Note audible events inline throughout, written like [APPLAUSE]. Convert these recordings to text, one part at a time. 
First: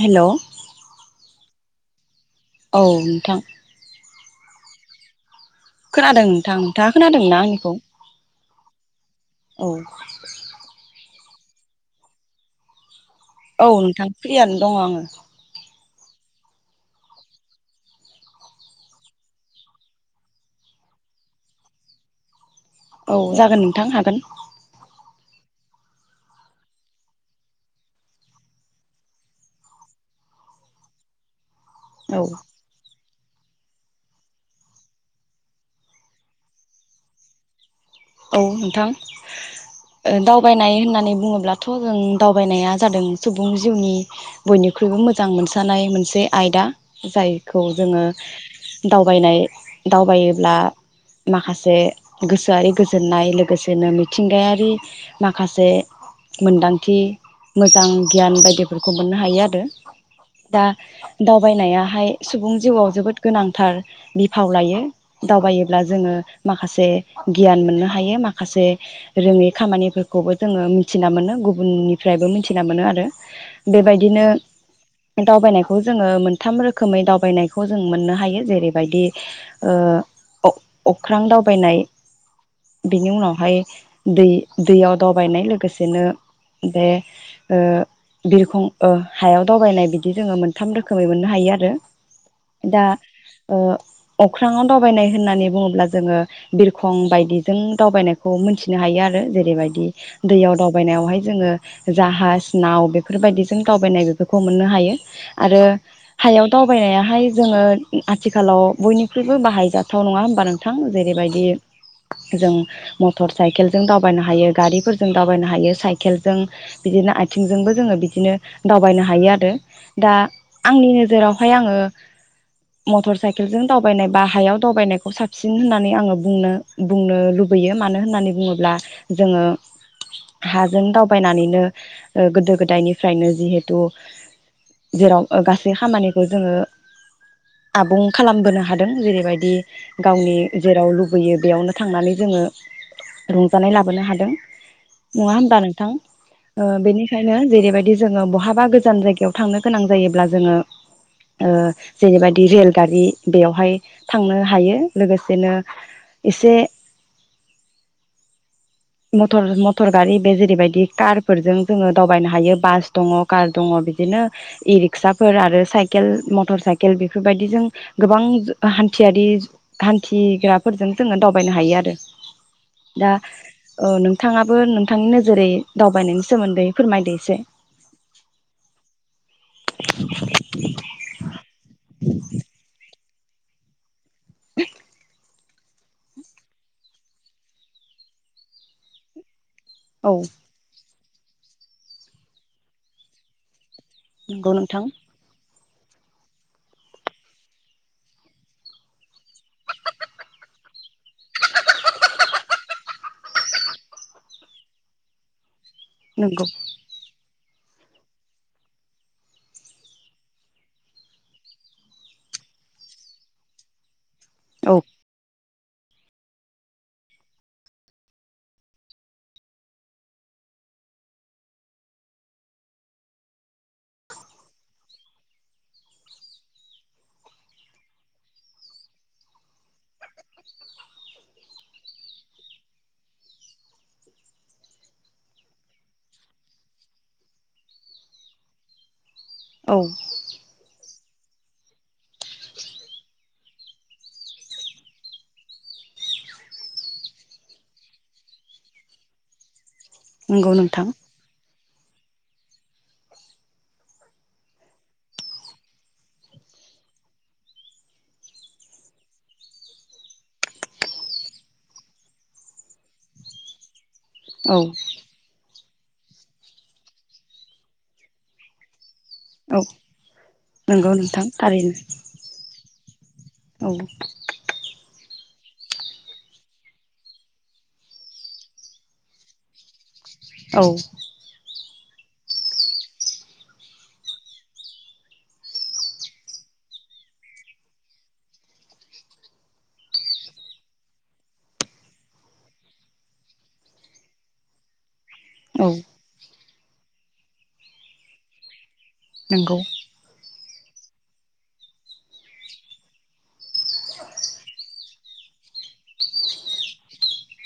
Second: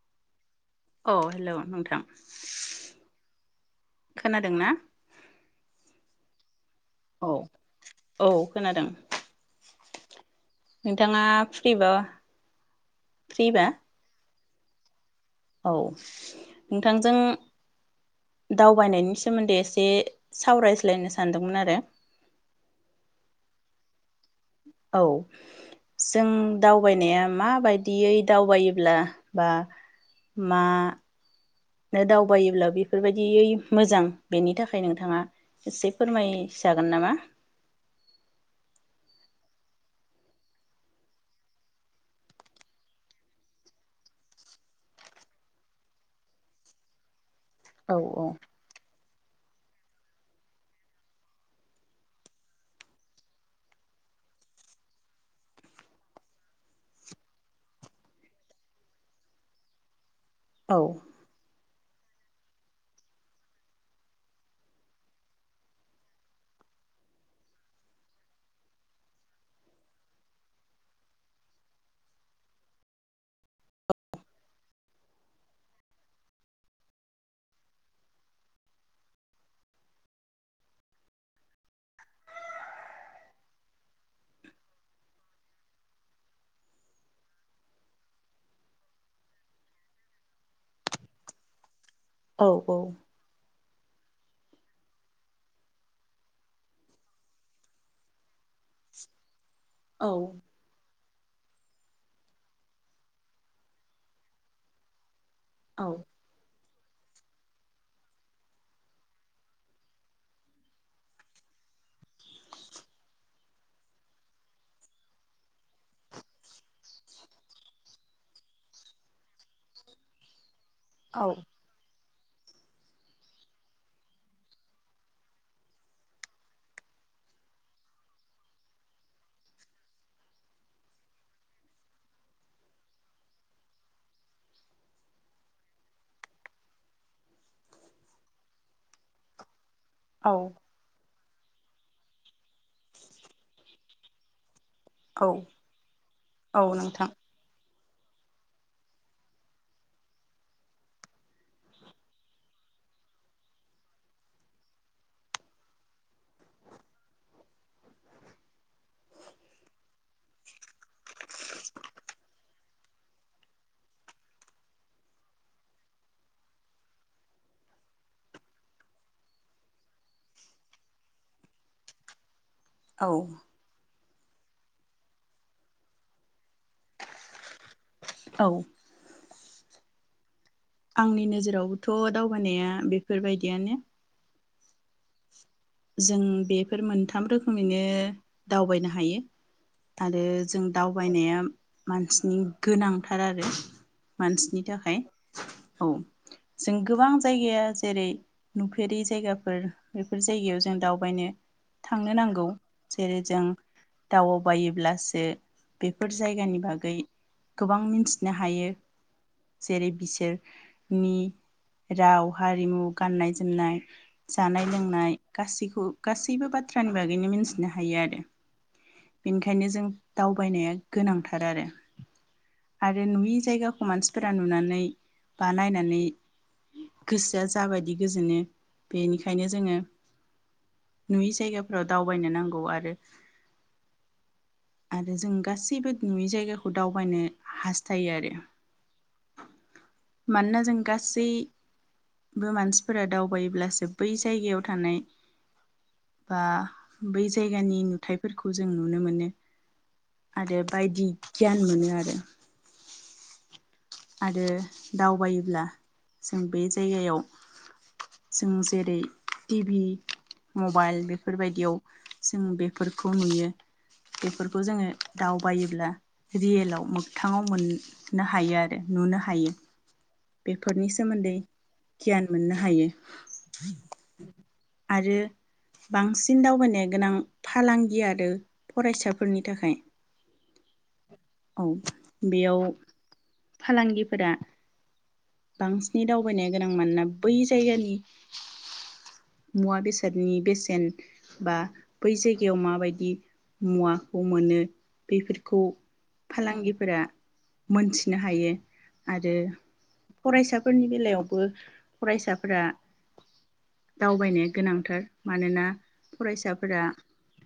Hello औ हेल नोंथां नोंथां खोनादों ना? खोनादों नोंथां नोंथाङा औ खोनादोंना आंनिखौ? औ खोनादों औ नोंथाङा फ्रिबा फ्रिबा औ नोंथां फ्रियानो दङ आङो। औ नोंथांजों दावबायनायनि सोमोन्दै एसे सावरायज्लायनो सानदोंमोन आरो। औ जागोन नोंथां हागोन। औ जों दावबायनाया माबायदियै दावबायोब्ला बा मा औ दावबायोब्ला बेफोरबाय दियै मोजां बेनि थाखाय नोंथाङा एसे फोरमायजागोन नामा? औ नोंथां ओ दावबायनाय होननानै बुङोब्लाथ जों दावबायनाया जादों सुबुं जिउनि बयनिख्रुइबो मोजां मोनसानाय मोनसे आयदा। जाय खौ औ जोङो औ दावबायनाय दावबायोब्ला माखासे गोसोआरि गोसो गोजोननाय लोगोसेनो मिथिंगायारि माखासे मोन्दांथि मोजां गियान बायदिफोरखौ मोननो हायो आरो। दा औ दावबायनाया हाय सुबुं जिउआव जोबोद गोनांथार बिफाव लायो। दावबायोब्ला जोङो माखासे गियान मोननो हा हायो माखासे रोङै खामानिफोरखौबो जोङो मिथिना मोनो गुबुननिफ्रायबो मिथिना मोनो आरो बेबायदिनो दावबायनायखौ जोङो मोनथाम रोखोमै दावबायनायखौ जों मोननो हायो जेरैबायदि ओ अख्रां दावबायनाय बेनि उनावहाय दै दैयाव दावबायनाय लोगोसेनो बे ओ बिरखं ओ हायाव दावबायनाय बिदि जोङो मोनथाम रोखोमै मोननो हायो आरो। औ औ दा ओ अख्रांआव दावबायनाय होननानै बुङोब्ला जोङो बिरखं बायदि जों दावबायनायखौ मोनथिनो हायो आरो जेरैबाय दि औ दैयाव दावबायनायावहाय जोङो जाहाज नाव बेफोरबायदिजों दावबायनाय बेफोरखौ मोननो हायो। आरो हायाव दावबायनायाहाय जोङो आथिखालाव बयनिख्रुइबो बाहायजाथाव नङा होमबा नोंथां जेरैबायदि जों मटर साइकेलजों दावबायनो हायो गारिफोरजों दावबायनो हायो साइकेलजों बिदिनो आथिंजोंबो जोङो बिदिनो दावबायनो हायो आरो दा आंनि औ नोजोरावहाय आङो मटर साइकेलजों दावबायनाय बा हायाव दावबायनायखौ साबसिन होननानै आङो बुंनो बुंनो लुबैयो मानो होननानै बुङोब्ला जोङो हाजों दावबायनानैनो ओ गोदो गोदायनिफ्रायनो जिहेथु जेराव गासै खामानिखौ जोङो आबुं खालामबोनो हादों जेरैबायदि गावनि औ जेराव लुब बैयो बेयावनो थांनानै जोङो रंजानाय लाबोनो हादों औ नङा होमबा नोंथां ओ औ नोंथां बेनिखायनो जेरैबायदि जोङो बहाबा गोजान जायगायाव थांनो गोनां जायोब्ला जोङो ओ जेरैबायदि रेलगारि बेयावहाय थांनो हायो लोगोसेनो एसे मटर मटर गारि बे जेरैबायदि कारफोरजों जोङो दावबायनो हायो बास दङ कार दङ बिदिनो इ रिक्साफोर आरो साइकेल मटर साइकेल बेफोरबायदि जों गोबां हान्थियारि हान्थिग्राफोरजों जोङो दावबायनो हायो आरो दा औ औ नोंथाङाबो नोंथांनि नोजोरै दावबायनायनि सोमोन्दै फोरमायदो एसे [INAUDIBLE] औ आंनि नोजोरावबोथ' दावबायनाया बे बेफोरबायदियानो [INAUDIBLE] जों बेफोर मोनथाम रोखोमैनो दावबायनो हायो औ आरो जों दाउ बायनाया मानसिनि गोनांथार आरो नंगौ मानसिनि नोंथां थाखाय औ जों गोबां जायगाया जेरै नुफेरि जायगाफोर बेफोर जायगायाव जों दावबायनो थांनो नांगौ जेरै जों दाउबायोब्लासो बेफोर नंगौ जायगानि बागै गोबां मिन्थिनो हायो जेरै बिसोरनि राव हारिमु गाननाय जोमनाय जानाय औ लोंनाय गासैखौ गासैबो बाथ्रानि बागैनो मिथिनो हायो आरो बेनिखायनो जों दावबायनाया गोनांथार आरो आरो नुयै जायगाखौ मानसिफोरा नुनानै बा नायनानै गोसोआ जाबायदि गोजोनो बेनिखायनो जोङो नुयै जायगाफोराव दावबायनो नांगौ आरो आरो जों गासैबो नुयै जायगाखौ दावबायनो हास्थायो आरो औ मानोना जों गासैबो मानसिफोरा दावबायोब्लासो बै जायगायाव थानाय बा बै जायगानि नुथायाइफोरखौ जों नुनो मोनो नंगौ आरोे नोंथां बायदि गियान मोनो आरो आरो दावबायोब्ला जों बे जायगायाव जों जेरै टिभि मबाइल बेफोरबायदियाव जों बेफोरखौ नुयो बेफोरखौ औ जोङो दाउ बायोब्ला रियेलाव मोगथाङाव मोननो हायो आरो नुनो हायो औ बेफोरनि नंगौ नोंथां सोमोन्दै थारैनो गियान मोननो हा हायो औ आरो बांसिन दावबायनाय गोनां फालांगि आरो फरायसाफोरनि थाखाय औ औ बेयाव फालांगिफोरा बांसिनै दावबायनो गोनां मानोना बै जायगानि मुवा बेसादनि बेसेन बा बै जायगायाव माबायदि मुवाखौ मोनो बेफोरखौ औ फालांगिफोरा मोनथिनो हायो आरो नंगौ फरायसा फोरनि बेलायावबो फरायसाफोरा दावबायनो गोनांथार मानोना फरायसाफोरा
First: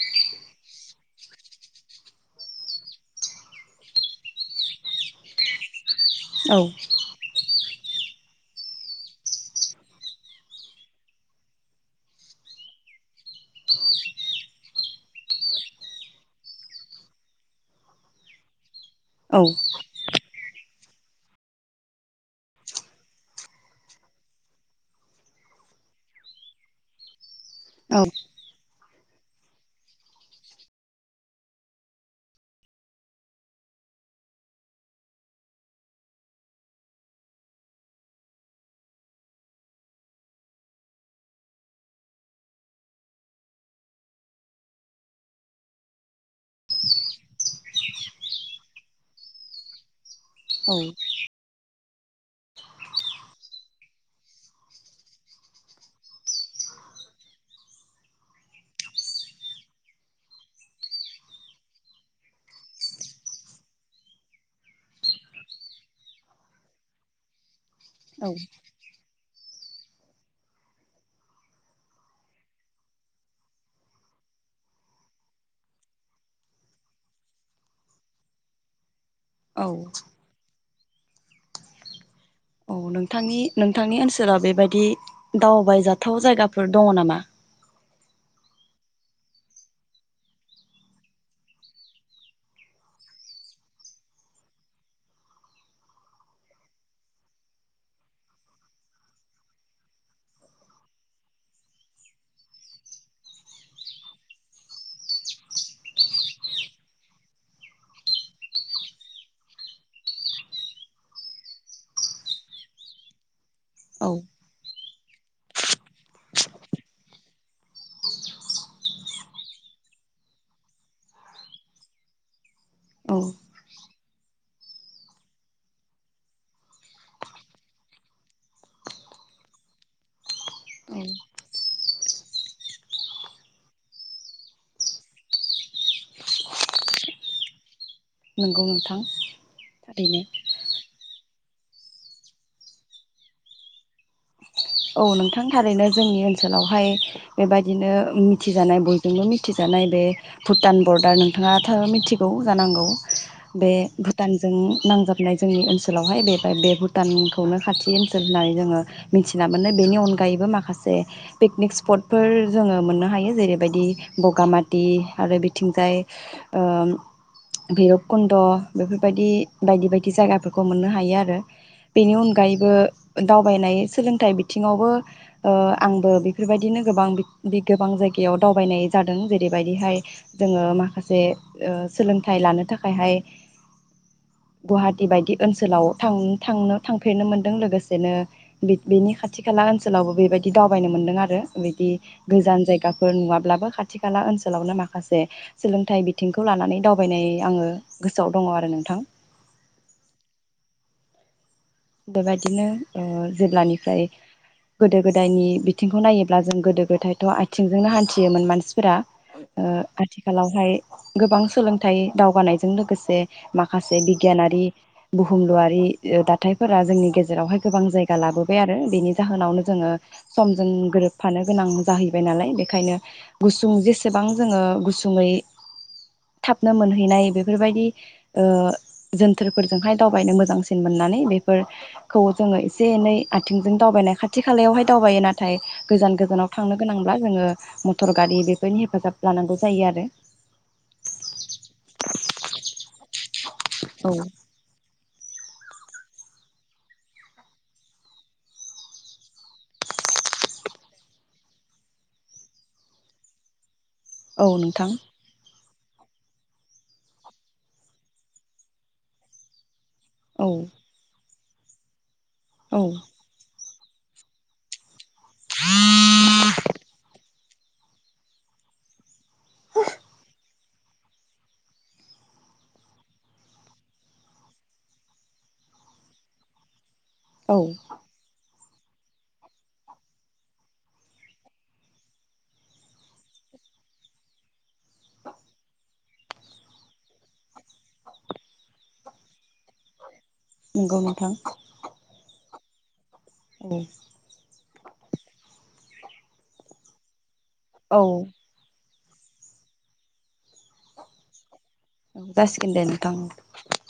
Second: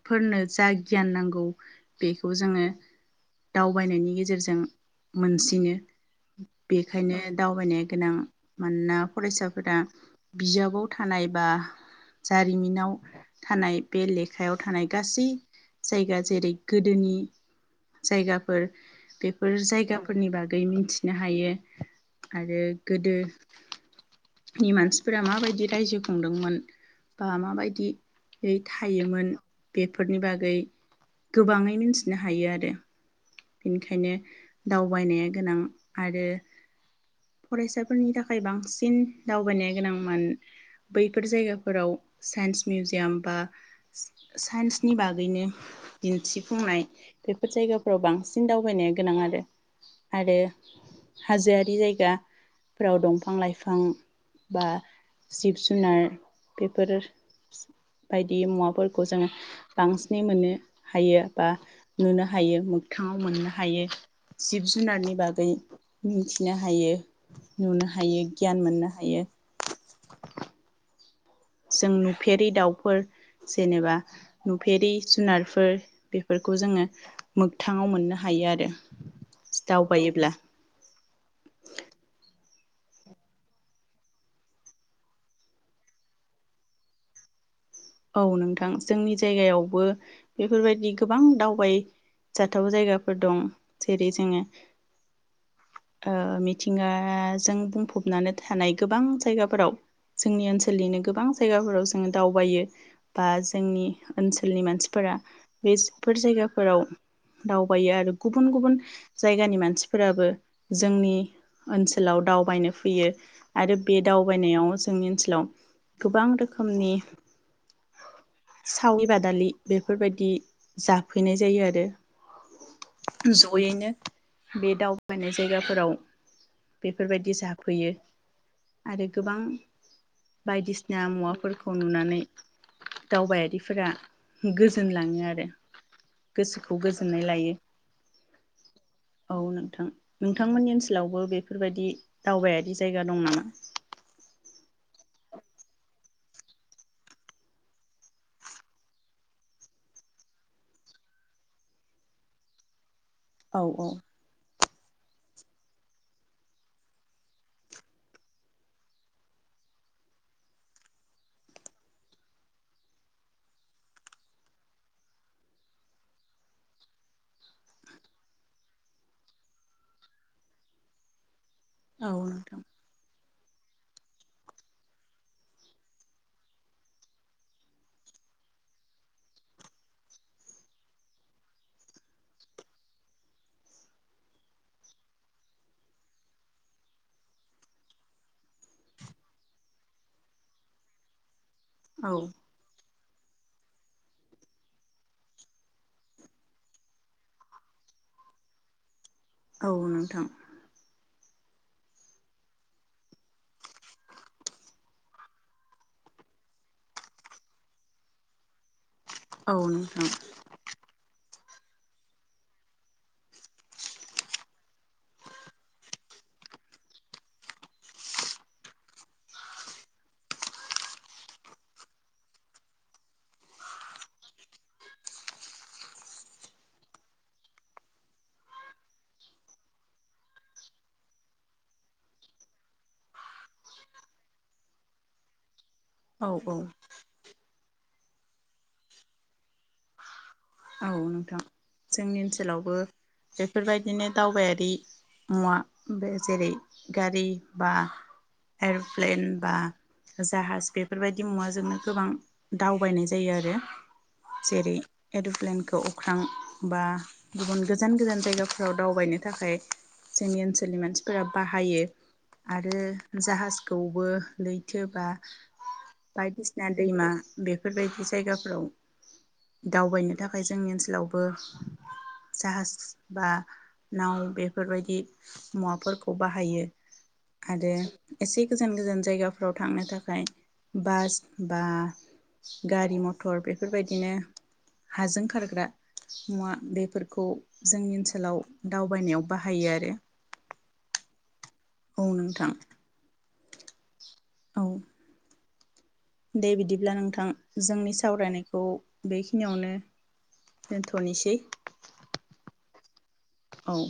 फोरनो जा गियान नांगौ बेखौ जोङो दावबायनायनि गेजेरजों मोनसिनो औ बेखायनो दाउ दावबायनो गोनां मानोना फरायसाफोरा बिजाबाव थानाय बा जारिमिनाव थानाय बे लेखायाव थानाय गासै जायगा जेरै गोदोनि जायगाफोर औ बेफोर जायगाफोरनि बागै गै मिथिनो हायो आरो गोदोनि मानसिफोरा माबायदि रायजो खुंदोंमोन ओ बा औ माबायदियै थायोमोन बेफोरनि बागै गोबाङै मिथिनो हायो आरो बेनिखायनो दावबायनाया गोनां आरो फरायसाफोरनि थाखाय बांसिन दावबायनाया गोनां म बैफोर जायगाफोराव साइन्स मिउजियाम बा साइन्सनि बागैनो दिन्थि बुंनाय बैफोर जायगाफोराव बां बांसिन दावबायनाया गोनां आरो आरो औ हाजोआरि जायगा गाफ्राव दंफां लाइफां बा जिब जुनार बेफोर बायदि मुवाफोरखौ जों बांसिनै मोननो हायो बा नुनो हायो मोगथाङाव मोननो हायो जिब जुनारनि बागै मिथिनो हायो नुनो हायो औ गियान मोननो हायो जों नुफेरै दाउफोर जेनेबा नुफेरै जुनारफोर बेफोरखौ जोङो मोगथाङाव मोननो हायो आरो औ दावबायोब्ला [INAUDIBLE] औ नोंथांनि नोंथांनि ओनसोलाव बेबायदि दावबायजाथाव जायगाफोर दङ नामा औ नोंथां जोंनि जायगायावबो बेफोरबायदि गोबां दावबायजाथाव जायगाफोर दं जेरै जोङो ओ मिथिंगाजों बुंफबनानै थानाय गोबां जायगाफोराव जोंनि ओनसोलनिनो गोबां जायगाफोराव जोङो दावबायो बा जोंनि ओनसोलनि मानसिफोरा बेफोर जायगाफोराव दावबायो आरो गुबुन गुबुन जायगानि मानसिफोराबो जोंनि ओनसोलाव दावबायनो फैयो आरो बे औ दावबायनायाव जोंनि ओनसोलाव गोबां रोखोमनि सावलि बादालि बेफोरबायदि जाफैनाय जायो आरो औ जयैनो बे दावबायनाय जायगाफोराव बेफोरबायदि जाफैयो आरो गोबां औ बायदिसिना मुवाफोरखौ नुनानै दावबायारिफोरा गोजोनलाङो आरो गोसोखौ गोजोननाय लायो नंगौ नोंथां औ नोंथां थारैनो नोंथांमोननि ओनसोलावबो बेफोरबायदि दावबायारि जायगा दं नामा औ नोंथां थारैनो जोंनि ओनसोलावहाय बेबायदिनो मिथिजानाय बयजोंबो मिथिजानाय बे भुटान बर्डार नोंथाङा थ मिथिगौ जानांगौ औ बे औ भुटानजों नांजाबनाय जोंनि ओनसोलावहाय बे बे भुटानखौनो खाथि ओनसोल होननानै जोङो मिथि थिना मोनो बेनि अनगायैबो माखासे पिकनिक स्पटफोर जोङो मोननो हायो जेरैबायदि बगामाथि आरो बिथिंजाय ओ भैरबकुन्द बेफोरबायदि बायदि बायदि जायगाफोरखौ मोननो हायो आरो औ बेनि नोंथां अनगायैबो दावबायनाय सोलों फाइ बिथिङावबो ओ आंबो बेफोरबायदिनो गोबां बे गोबां जायगायाव दावबायनाय जादों जेरैबायदिहाय जोङो माखासे ओ सोलोंथाइ लानो थाखायहाय गुवाहाटि बायदि ओनसोलाव‌ थांनो थांफेरनो मोनदों लोगोसेनो बेनि खाथि खाला ओनसोलावबो बेबायदि दावबायनो मोन्दों आरो बिदि औ गोजान जायगा फोर नुवाब्लाबो खाथि खाला ओनसोलावनो माखासे सोलोंथाइ बिथिंखौ लानानै दावबायनाय आङो गोसोआव दङ आरो नोंथां औ नोंथां बेबायदिनो ओ जेब्लानिफ्राय गोदो गोदायनि बिथिंखौ नायोब्ला जों गोदो गोदायथ' आथिंजोंनो हान्थियोमोन मानसि फोरा औ ओ नोंथां आथिखालावहाय गोबां सोलोंथाइ दावगानायजों लोगोसे माखासे बिगियानारि बुहुमलुआरि हााथाइफोरा जोंनि गेजेरावहाय गोबां जायगा लाबोबाय आरो बेनि जाहोनावनो जोङो समजों गोरोबफानो गोनां जाहैबाय नालाय बेनिखायनो गुसुं जेसेबां जोङो गुसुङै थाबनो मोनहैनाय बेफोरबायदि जोनथोरफोरजोंहाय दावबायनो मोजांसिन मोननानै बे फोरखौ जोङो एसे एनै आथिंजों दावबायनाय खाथि खालायावहाय दावबायो नाथाय गोजान औ गोजानाव औ थांनो गोनांब्ला जोङो मटर गारि बेफोरनि हेफाजाब लानांगौ जायो आरो औ नोंथां जोंनि ओनसोलावबो बेफोरबायदिनो औ दावबायारि मुवा बे जेरै गारि बा एर'प्लेन बा जाहाज बेफोरबायदि मुवाजोंनो गोबां दावबायनाय जायो आरो औ जेरै नोंथां एर'प्लेन बेखौ अख्रां बा गुबुन गोजान गोजान जायगाफोराव दावबायनो थाखाय जोंनि औ ओनसोलनि मानसिफोरा बाहायो आरो औ जाहाज खौबो लैथोबा बायदिसिना दैमा बेफोरबायदि जायगाफोराव दावबायनो थाखाय जोंनि ओनसो सोलावबो जाहाज बा नाव बेफोरबायदि मुवाफोरखौ बाहायो औ आरो एसे गोजान गोजान जायगाफ्राव थांनो थाखाय बास बा गारि मथर बेफोरबायदिनो हाजों खारग्रा मुवा बेफोरखौ जोंनि ओनसोलाव दावबायनायाव बाहायो आरो नंगौ नोंथां औ नोंथां उम औ दे बिदिब्ला नोंथां जोंनि औ सावरायनायखौ बेखिनियावनो दोनथ'नोसै जासिगोनदे नोंथां [INAUDIBLE] औ